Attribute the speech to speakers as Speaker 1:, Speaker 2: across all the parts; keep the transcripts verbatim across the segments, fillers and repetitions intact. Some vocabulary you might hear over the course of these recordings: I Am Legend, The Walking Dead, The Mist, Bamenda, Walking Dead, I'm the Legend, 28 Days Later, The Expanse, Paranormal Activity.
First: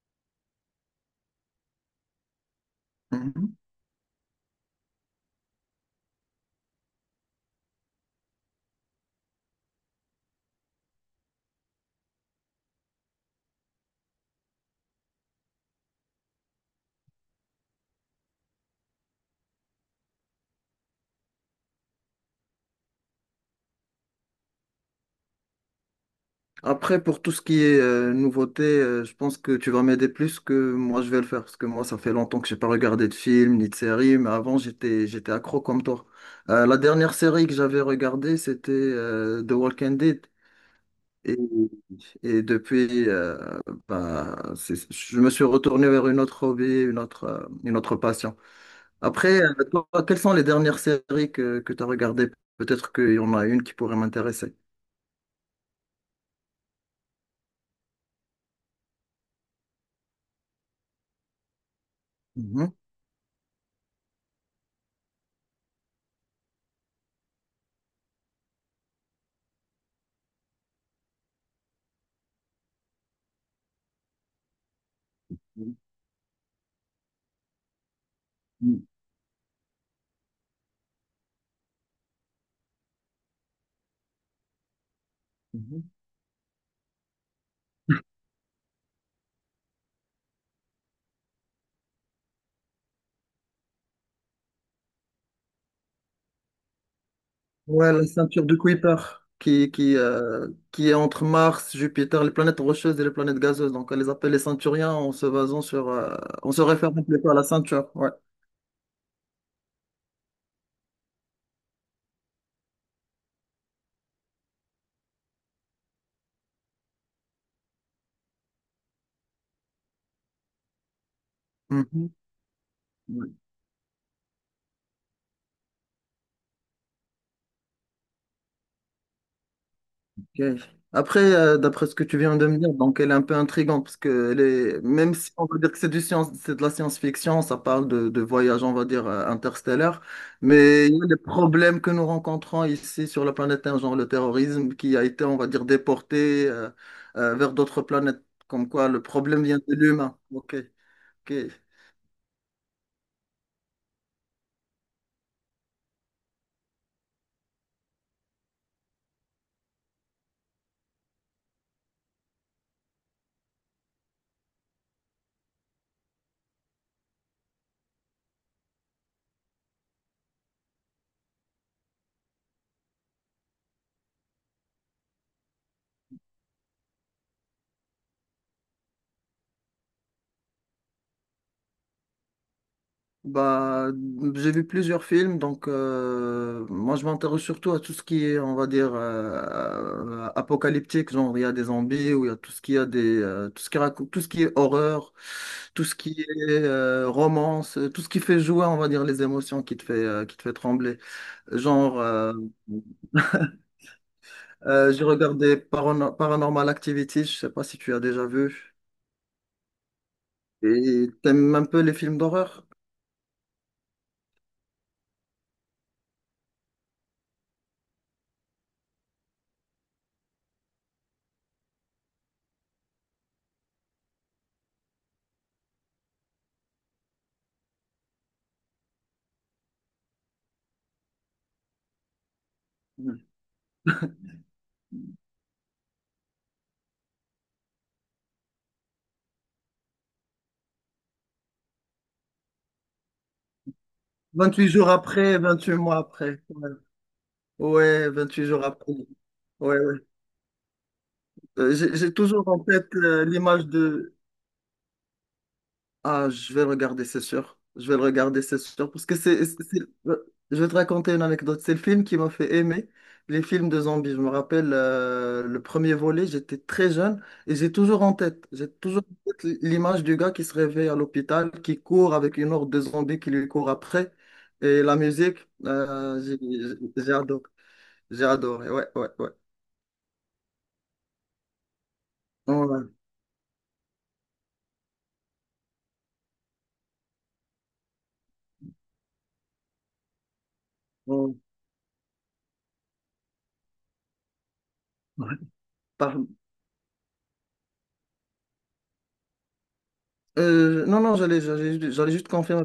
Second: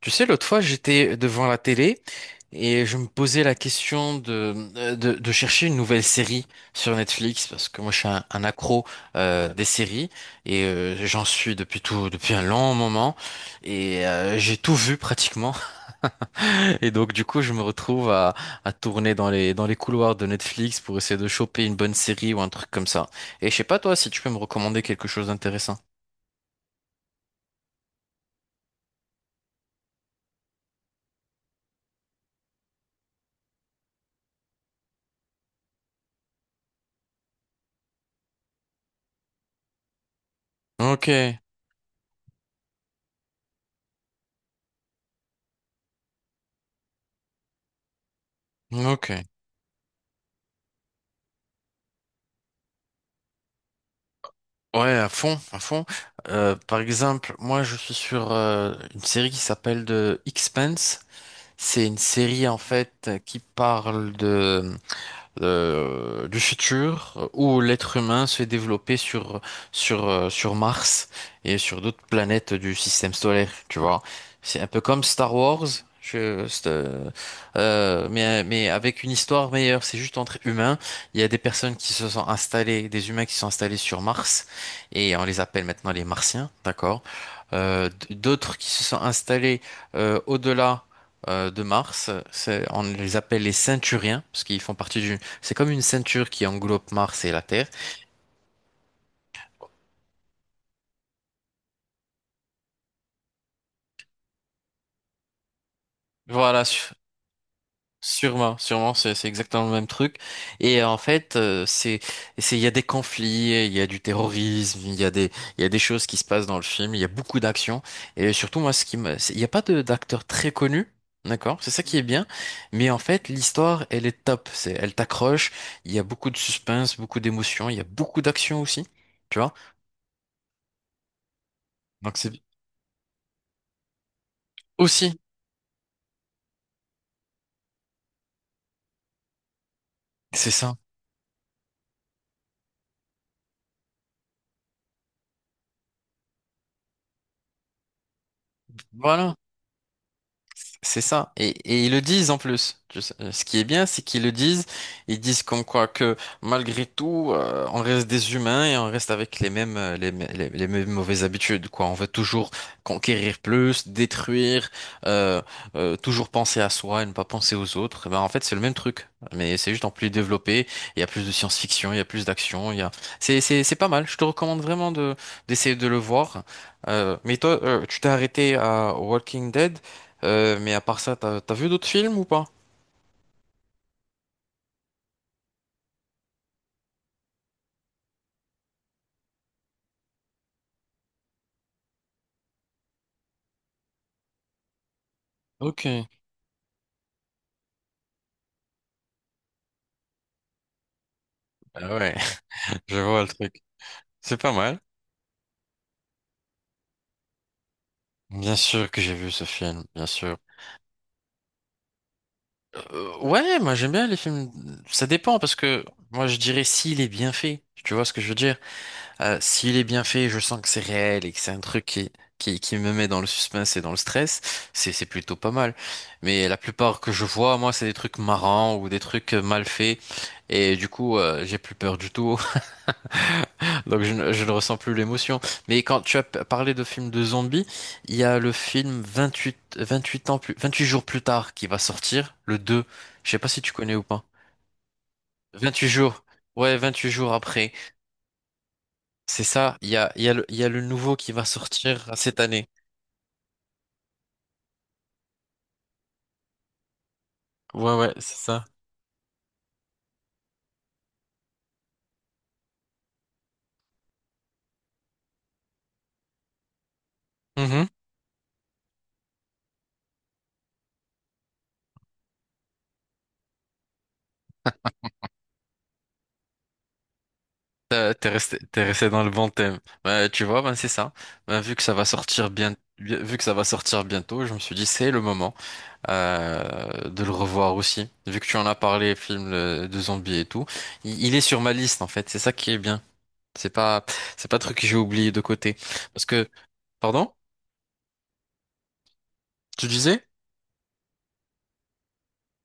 Speaker 1: Tu sais, l'autre fois, j'étais devant la télé et je me posais
Speaker 2: Mhm.
Speaker 1: la question de, euh, de, de chercher une nouvelle série sur Netflix parce que moi, je suis un, un accro euh, des séries et euh, j'en suis depuis tout, depuis un long moment et euh, j'ai tout vu pratiquement. Et donc, du coup, je me retrouve à, à tourner dans les, dans les couloirs de Netflix pour essayer de choper une bonne série ou un truc comme ça. Et je sais pas, toi, si tu peux me recommander quelque chose d'intéressant.
Speaker 2: Après, pour tout ce qui est euh, nouveauté, euh, je pense que tu vas m'aider plus que moi je vais le faire, parce que moi, ça fait longtemps que j'ai pas regardé de film ni de série, mais avant, j'étais, j'étais accro comme toi. Euh, la dernière série que j'avais regardée, c'était euh, The Walking Dead.
Speaker 1: Ok,
Speaker 2: Et, et depuis, euh, bah, c'est- je me suis retourné vers une autre hobby, une autre, euh, une autre passion.
Speaker 1: ok.
Speaker 2: Après, euh, toi, quelles sont les dernières séries que, que tu as regardées? Peut-être qu'il y en a une qui pourrait m'intéresser.
Speaker 1: Ouais, à fond, à fond. Euh, par exemple, moi, je suis sur euh, une série qui s'appelle The Expanse. C'est une série en
Speaker 2: Mhm.
Speaker 1: fait qui parle de euh, du futur euh, où l'être humain se fait développer sur, sur, euh, sur Mars et sur d'autres planètes du système solaire, tu vois. C'est un peu comme Star Wars, je, c'est, euh, euh, mais, mais avec une histoire meilleure. C'est juste entre humains. Il y a des personnes qui se sont installées, des humains qui sont installés sur Mars et on les appelle
Speaker 2: Mhm.
Speaker 1: maintenant les Martiens, d'accord? Euh, d- d'autres qui se sont installés euh, au-delà euh, de Mars. C'est- on les appelle les Ceinturiens, parce qu'ils font partie d'une, c'est comme une ceinture qui englobe Mars et la Terre.
Speaker 2: Ouais, la ceinture de Kuiper qui, qui, euh, qui est entre Mars, Jupiter, les planètes rocheuses et les planètes gazeuses. Donc, on les appelle les ceinturiens en se basant sur. Euh, on se
Speaker 1: Voilà,
Speaker 2: réfère
Speaker 1: su-
Speaker 2: plutôt à la ceinture. Ouais.
Speaker 1: sûrement, Sûrement, c'est c'est exactement le même truc. Et en fait, euh, c'est, c'est, il y a des conflits, il y a du terrorisme, il y a des, il y a des choses qui se passent dans le film, il y a beaucoup d'actions. Et surtout, moi, ce qui me, c'est- il n'y a pas de d'acteur très connu. D'accord, c'est ça qui est bien, mais en fait
Speaker 2: Mhm.
Speaker 1: l'histoire elle est top, c'est elle t'accroche, il y a beaucoup de suspense, beaucoup d'émotions, il y a beaucoup d'action aussi, tu vois.
Speaker 2: Ok. Après, euh, d'après ce que
Speaker 1: Donc
Speaker 2: tu
Speaker 1: c'est
Speaker 2: viens de me dire, donc elle est un peu intrigante parce que elle est- même
Speaker 1: aussi,
Speaker 2: si on va dire que c'est du science, c'est de la science-fiction, ça parle de, de voyage, on va dire, euh, interstellaire,
Speaker 1: c'est ça.
Speaker 2: mais il y a des problèmes que nous rencontrons ici sur la planète Terre, genre le terrorisme qui a été, on va dire, déporté euh, euh, vers d'autres planètes, comme quoi le
Speaker 1: Voilà,
Speaker 2: problème vient de l'humain. Ok,
Speaker 1: c'est ça.
Speaker 2: ok.
Speaker 1: Et, et ils le disent en plus. Tu sais, euh, ce qui est bien, c'est qu'ils le disent. Ils disent comme quoi que malgré tout, euh, on reste des humains et on reste avec les mêmes, euh, les, mê- les- les mêmes mauvaises habitudes, quoi. On veut toujours conquérir plus, détruire, euh, euh, toujours penser à soi et ne pas penser aux autres. Et ben, en fait, c'est le même truc. Mais c'est juste en plus développé. Il y a plus de science-fiction, il y a plus d'action. Il y a... C'est, c'est, c'est pas mal. Je te recommande vraiment de, d'essayer de le voir. Euh, mais toi, euh, tu t'es arrêté à Walking Dead. Euh, mais à part ça, t'as, t'as vu d'autres films ou pas?
Speaker 2: Bah, j'ai vu plusieurs films, donc euh, moi je m'intéresse surtout à tout ce qui est, on va dire, euh, apocalyptique, genre il y a des zombies ou il y a tout ce qui a des, euh, tout ce qui raconte, tout ce qui est horreur, tout
Speaker 1: Ok.
Speaker 2: ce qui est euh, romance, euh, tout ce qui fait jouer, on va dire, les émotions qui te fait, euh, qui te fait trembler.
Speaker 1: Ah
Speaker 2: Genre,
Speaker 1: ouais,
Speaker 2: euh,
Speaker 1: je vois le truc. C'est pas mal.
Speaker 2: euh, j'ai regardé Parano- Paranormal Activity, je sais pas si tu as déjà
Speaker 1: Bien
Speaker 2: vu,
Speaker 1: sûr que j'ai vu ce film, bien sûr.
Speaker 2: et t'aimes un peu les films d'horreur?
Speaker 1: Euh, ouais, moi j'aime bien les films. Ça dépend parce que moi je dirais s'il est bien fait. Tu vois ce que je veux dire? Euh, s'il est bien fait, je sens que c'est réel et que c'est un truc qui, qui, qui me met dans le suspense et dans le stress. C'est, c'est plutôt pas mal. Mais la plupart que je vois, moi, c'est des trucs marrants ou des trucs mal faits. Et du coup, euh, j'ai plus peur du tout. Donc je, ne je ne ressens plus l'émotion. Mais quand tu as p- parlé de films de zombies, il y a le film vingt-huit vingt-huit ans plus, vingt-huit jours plus tard qui va sortir, le deux. Je sais pas si tu connais ou pas.
Speaker 2: Vingt-huit jours après, vingt-huit
Speaker 1: vingt-huit
Speaker 2: mois
Speaker 1: jours.
Speaker 2: après. Ouais.
Speaker 1: Ouais, vingt-huit jours après.
Speaker 2: Ouais, vingt-huit jours après.
Speaker 1: C'est ça.
Speaker 2: Ouais,
Speaker 1: Il y
Speaker 2: ouais.
Speaker 1: a, il y a le, il y a le nouveau qui va
Speaker 2: Euh, J'ai
Speaker 1: sortir
Speaker 2: j'ai
Speaker 1: cette
Speaker 2: toujours en
Speaker 1: année.
Speaker 2: tête euh, l'image de… Ah, je vais le regarder, c'est sûr. Je
Speaker 1: Ouais,
Speaker 2: vais le
Speaker 1: ouais, c'est
Speaker 2: regarder, c'est
Speaker 1: ça.
Speaker 2: sûr. Parce que c'est... c'est- c'est- euh, je vais te raconter une anecdote. C'est le film qui m'a fait aimer les films de zombies. Je me rappelle euh, le premier volet, j'étais très jeune et j'ai
Speaker 1: Mhm.
Speaker 2: toujours en tête, j'ai toujours en tête l'image du gars qui se réveille à l'hôpital, qui court avec une horde de zombies qui lui court après. Et la musique, euh, j'ai j'ai- j'ai adoré.
Speaker 1: T'as-
Speaker 2: J'ai
Speaker 1: T'es resté,
Speaker 2: adoré,
Speaker 1: t'es
Speaker 2: ouais, ouais,
Speaker 1: resté dans
Speaker 2: ouais.
Speaker 1: le bon thème. Bah, tu vois, ben c'est ça. Ben, vu que ça va sortir bien,
Speaker 2: Ouais,
Speaker 1: vu que ça va sortir bientôt, je me suis dit c'est le moment euh, de le revoir aussi. Vu que tu en as parlé, film euh, de zombies et tout, il,
Speaker 2: ouais.
Speaker 1: il est sur ma liste en fait. C'est ça qui est bien. C'est pas, c'est pas un truc que j'ai oublié de côté.
Speaker 2: Par-
Speaker 1: Parce que, pardon? Tu disais?
Speaker 2: euh, non, non, j'allais, j'allais, j'allais juste confirmer.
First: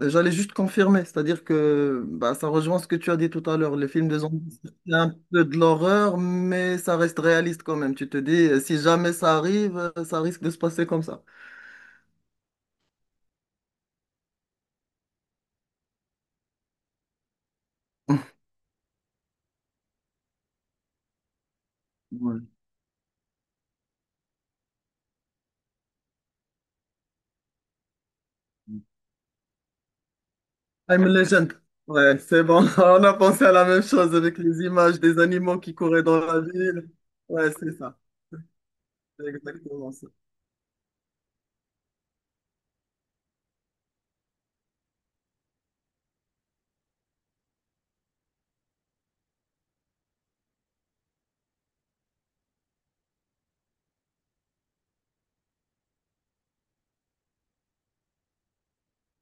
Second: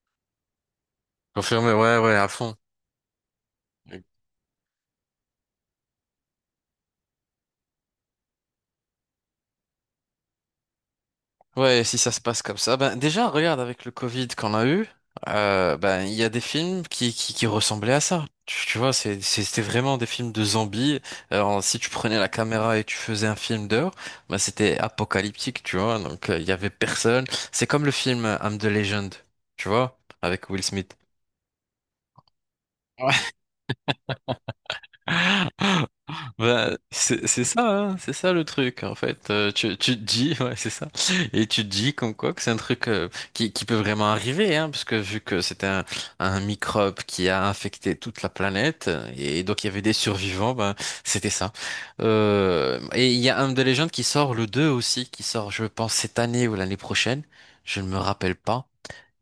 Speaker 2: Euh, J'allais juste confirmer, c'est-à-dire
Speaker 1: Confirmé, ouais,
Speaker 2: que
Speaker 1: ouais, à
Speaker 2: bah, ça
Speaker 1: fond.
Speaker 2: rejoint ce que tu as dit tout à l'heure. Les films de zombies, c'est un peu de l'horreur, mais ça reste réaliste quand même. Tu te dis, euh, si jamais ça arrive, euh, ça risque de se passer comme ça.
Speaker 1: Ouais, si ça se passe comme ça, ben déjà regarde avec le Covid qu'on a eu, euh, ben il y a des films qui qui, qui ressemblaient à ça. Tu, tu vois, c'est c'est- c'était vraiment des films de zombies. Alors si tu prenais la
Speaker 2: Ouais.
Speaker 1: caméra et tu faisais un film d'heure, ben c'était apocalyptique, tu vois. Donc euh, il y avait personne. C'est comme le film euh, I'm the Legend, tu vois, avec Will Smith.
Speaker 2: I'm Legend. Ouais, c'est bon. On a pensé à la même chose avec les images des animaux qui couraient dans la
Speaker 1: Bah,
Speaker 2: ville.
Speaker 1: c'est c'est
Speaker 2: Ouais,
Speaker 1: ça,
Speaker 2: c'est
Speaker 1: hein,
Speaker 2: ça.
Speaker 1: c'est ça le truc en
Speaker 2: C'est
Speaker 1: fait. Euh, tu,
Speaker 2: exactement
Speaker 1: tu te
Speaker 2: ça.
Speaker 1: dis, ouais, c'est ça. Et tu te dis comme quoi que c'est un truc euh, qui, qui peut vraiment arriver, hein, parce que vu que c'était un, un microbe qui a infecté toute la planète, et donc il y avait des survivants, ben c'était ça. Euh, et il y a un de légende qui sort le deux aussi, qui sort, je pense, cette année ou l'année prochaine, je ne me rappelle pas.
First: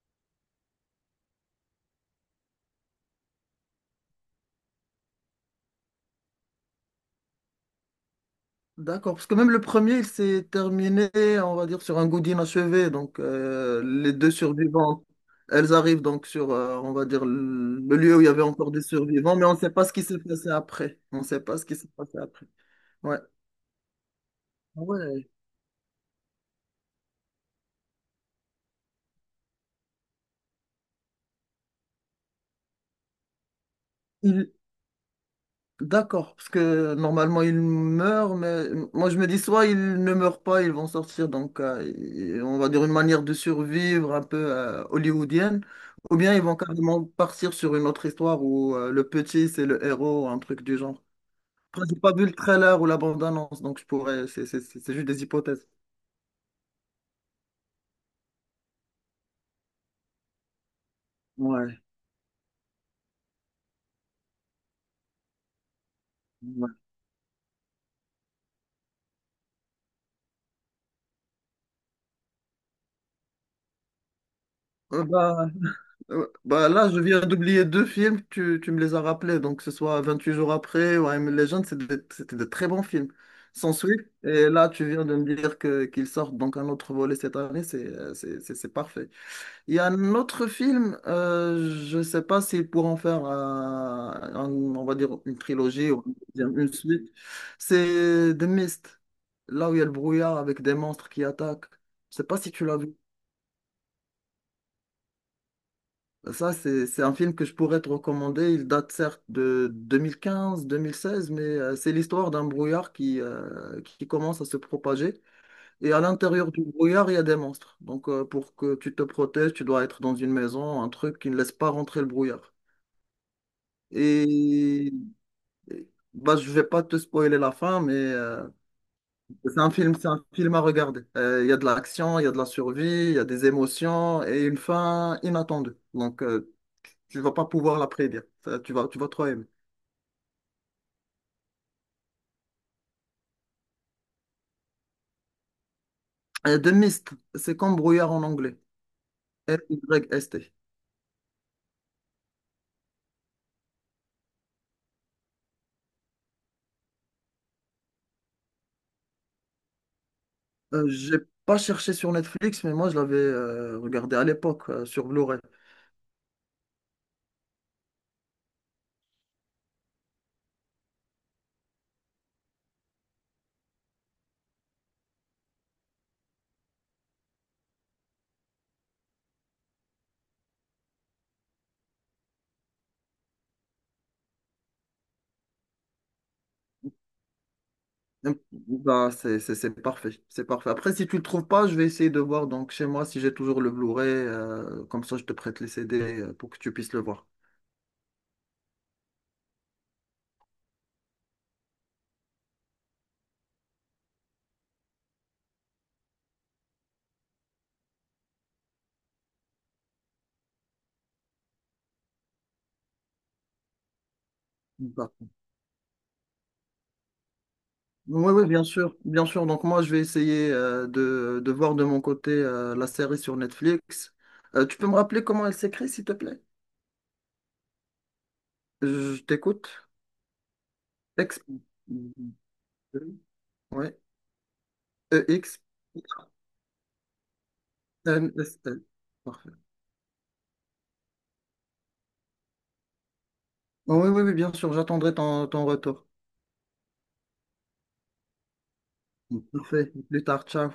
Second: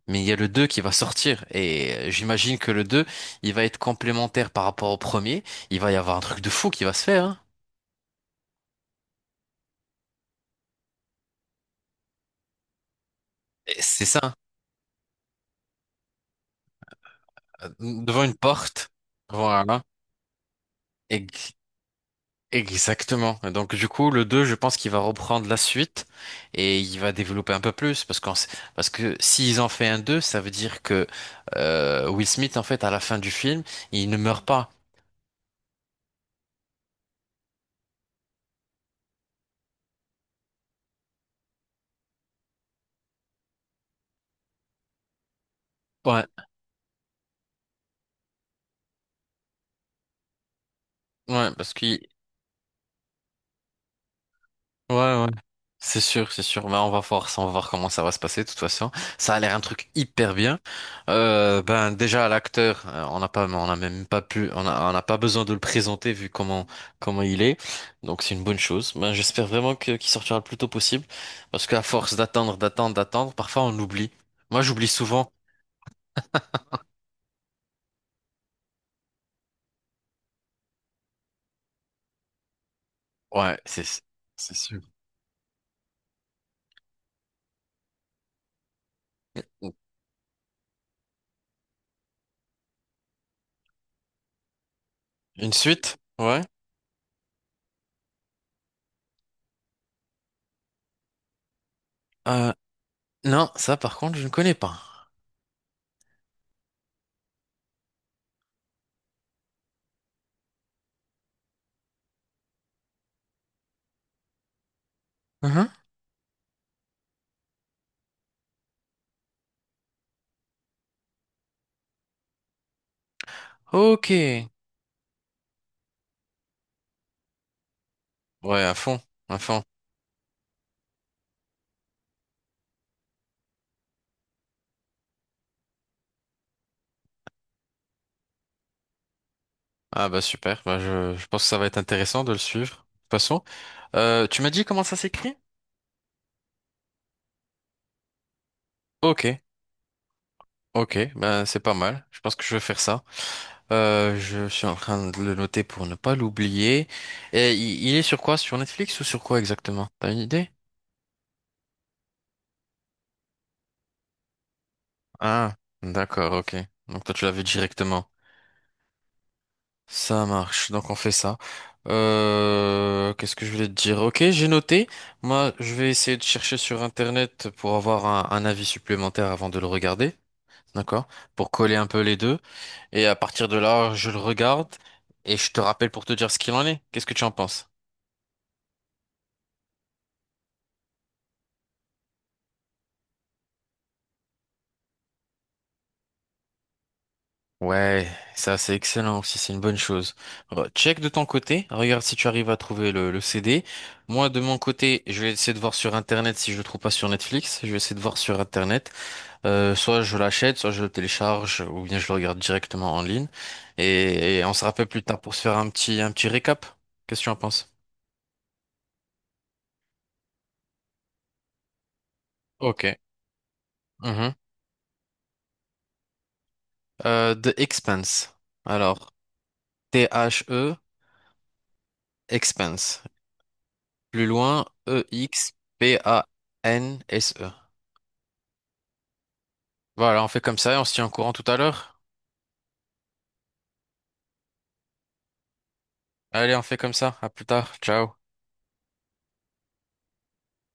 Speaker 1: Mais il y a le deux qui va sortir, et euh, j'imagine que le deux il va être complémentaire par rapport au premier. Il va y avoir un truc de fou qui va se faire, hein.
Speaker 2: D'accord, parce que même le premier, il s'est terminé, on va dire, sur un goût d'inachevé. Donc,
Speaker 1: Et
Speaker 2: euh,
Speaker 1: c'est
Speaker 2: les deux
Speaker 1: ça,
Speaker 2: survivants, elles arrivent donc sur, euh, on va dire,
Speaker 1: euh,
Speaker 2: le le lieu où
Speaker 1: devant
Speaker 2: il y
Speaker 1: une
Speaker 2: avait encore des
Speaker 1: porte.
Speaker 2: survivants, mais on ne sait
Speaker 1: Voilà,
Speaker 2: pas ce qui s'est passé après. On ne sait
Speaker 1: Ex-
Speaker 2: pas ce qui s'est passé après. Ouais.
Speaker 1: exactement. Et donc du coup, le deux, je pense
Speaker 2: Ah
Speaker 1: qu'il va
Speaker 2: ouais.
Speaker 1: reprendre la suite et il va développer un peu plus parce qu'en- parce que s'ils en fait un deux, ça veut dire que euh, Will Smith, en fait, à la fin du film, il ne meurt
Speaker 2: Il-
Speaker 1: pas.
Speaker 2: D'accord, parce que normalement ils meurent, mais moi je me dis soit ils ne meurent pas, ils vont sortir, donc euh, et- on va dire une manière de survivre un peu euh, hollywoodienne, ou
Speaker 1: Ouais,
Speaker 2: bien ils vont carrément partir sur une autre histoire où euh, le petit c'est le héros, un truc du genre.
Speaker 1: ouais, parce
Speaker 2: Après, j'ai
Speaker 1: qu'il...
Speaker 2: pas vu le trailer ou la bande-annonce, donc je pourrais, c'est c'est- c'est- c'est
Speaker 1: Ouais,
Speaker 2: juste des
Speaker 1: ouais.
Speaker 2: hypothèses.
Speaker 1: C'est sûr, c'est sûr. Ben, on va voir ça, on va voir comment ça va se passer, de toute façon. Ça a l'air un truc hyper bien. Euh,
Speaker 2: Ouais.
Speaker 1: ben, déjà, l'acteur, euh, on n'a pas, on n'a même pas pu, on a- on n'a pas besoin de le présenter vu comment,
Speaker 2: Ouais.
Speaker 1: comment il est. Donc, c'est une bonne chose. Ben, j'espère vraiment que, qu'il sortira le plus tôt possible. Parce qu'à force d'attendre, d'attendre, d'attendre, parfois on oublie. Moi, j'oublie
Speaker 2: Euh,
Speaker 1: souvent.
Speaker 2: bah, Euh, Bah là, je viens d'oublier deux films, tu, tu me les as rappelés, donc que ce soit vingt-huit jours après ou I Am Legend, c'est des- c'était de, très bons films.
Speaker 1: Ouais,
Speaker 2: Sans
Speaker 1: c'est,
Speaker 2: suite, et
Speaker 1: c'est
Speaker 2: là,
Speaker 1: sûr.
Speaker 2: tu viens de me dire que qu'ils sortent donc un autre volet cette année, c'est euh, c'est c'est- c'est parfait. Il y a un autre film, euh, je sais pas s'ils pourront faire, euh, un- on va dire, une
Speaker 1: Une
Speaker 2: trilogie
Speaker 1: suite?
Speaker 2: ou
Speaker 1: Ouais.
Speaker 2: une une suite, c'est The Mist, là où il y a le brouillard avec des monstres qui attaquent. Je sais pas
Speaker 1: Euh,
Speaker 2: si tu l'as vu.
Speaker 1: non, ça, par contre, je ne connais pas.
Speaker 2: Ça, c'est, c'est un film que je pourrais te recommander. Il date certes de deux mille quinze-deux mille seize, mais euh, c'est l'histoire d'un brouillard qui, euh, qui commence à se propager.
Speaker 1: Mhm.
Speaker 2: Et à l'intérieur du brouillard, il y a des monstres. Donc, euh, pour que tu te protèges, tu dois être dans une maison, un truc qui ne laisse pas rentrer le brouillard.
Speaker 1: Ok.
Speaker 2: Et et- Bah, je vais pas te spoiler la fin, mais euh,
Speaker 1: Ouais, à fond, à
Speaker 2: c'est
Speaker 1: fond.
Speaker 2: un film, c'est un film à regarder. Euh, Il y a de l'action, il y a de la survie, il y a des émotions et une fin inattendue. Donc, euh, tu vas pas pouvoir la prédire. Ça, tu vas, tu vas trop aimer.
Speaker 1: Ah bah super, bah je, je pense que ça va être intéressant de le suivre. De toute façon, euh, tu m'as dit comment ça s'écrit?
Speaker 2: Euh, The Mist, c'est comme brouillard en anglais.
Speaker 1: Ok,
Speaker 2: M-Y-S-T.
Speaker 1: ok, ben c'est pas mal. Je pense que je vais faire ça. Euh, je suis en train de le noter pour ne pas l'oublier. Et il, il est sur quoi? Sur Netflix ou sur quoi exactement? T'as une idée?
Speaker 2: Euh, j'ai pas cherché sur Netflix, mais moi je l'avais euh, regardé à l'époque euh, sur Blu-ray.
Speaker 1: Ah, d'accord, ok. Donc toi tu l'avais directement. Ça marche, donc on fait ça. Euh, qu'est-ce que je voulais te dire? Ok, j'ai noté. Moi, je vais essayer de chercher sur Internet pour avoir un, un avis supplémentaire avant de le regarder. D'accord. Pour coller un peu les deux. Et à partir de là, je le regarde et je te rappelle pour te dire ce qu'il en est. Qu'est-ce que tu en penses?
Speaker 2: Euh, Bah, c'est c'est- c'est parfait, c'est parfait. Après, si tu le trouves pas, je vais essayer de voir donc chez moi si j'ai toujours le Blu-ray. Euh, comme ça, je te prête les C D euh, pour que tu puisses le voir.
Speaker 1: Ouais, ça c'est excellent aussi, c'est une bonne chose. Re- Check de ton côté, regarde si tu arrives à trouver le, le C D. Moi de mon côté, je vais essayer de voir sur Internet si je le trouve pas sur Netflix. Je vais essayer de voir sur Internet. Euh, soit je l'achète, soit je le télécharge, ou bien je le regarde directement en ligne. Et, et on se rappelle plus
Speaker 2: Bah.
Speaker 1: tard pour se faire un petit, un petit récap. Qu'est-ce que tu en penses?
Speaker 2: Oui, oui, bien sûr, bien sûr. Donc moi, je vais essayer euh, de, de voir de mon côté euh,
Speaker 1: Ok.
Speaker 2: la série sur Netflix.
Speaker 1: Mhm.
Speaker 2: Euh, tu peux me rappeler comment elle s'écrit, s'il te plaît?
Speaker 1: Euh, The Expanse. Alors,
Speaker 2: Je t'écoute.
Speaker 1: T-H-E,
Speaker 2: Ex…
Speaker 1: Expanse.
Speaker 2: Ouais.
Speaker 1: Plus loin,
Speaker 2: E X
Speaker 1: E-X-P-A-N-S-E.
Speaker 2: M S L. Parfait.
Speaker 1: Voilà, on fait comme ça et on se tient au courant tout à l'heure.
Speaker 2: Oh, oui, oui, oui, bien sûr, j'attendrai ton, ton retour.
Speaker 1: Allez, on fait comme ça. À plus tard. Ciao.
Speaker 2: Parfait. Plus tard, ciao.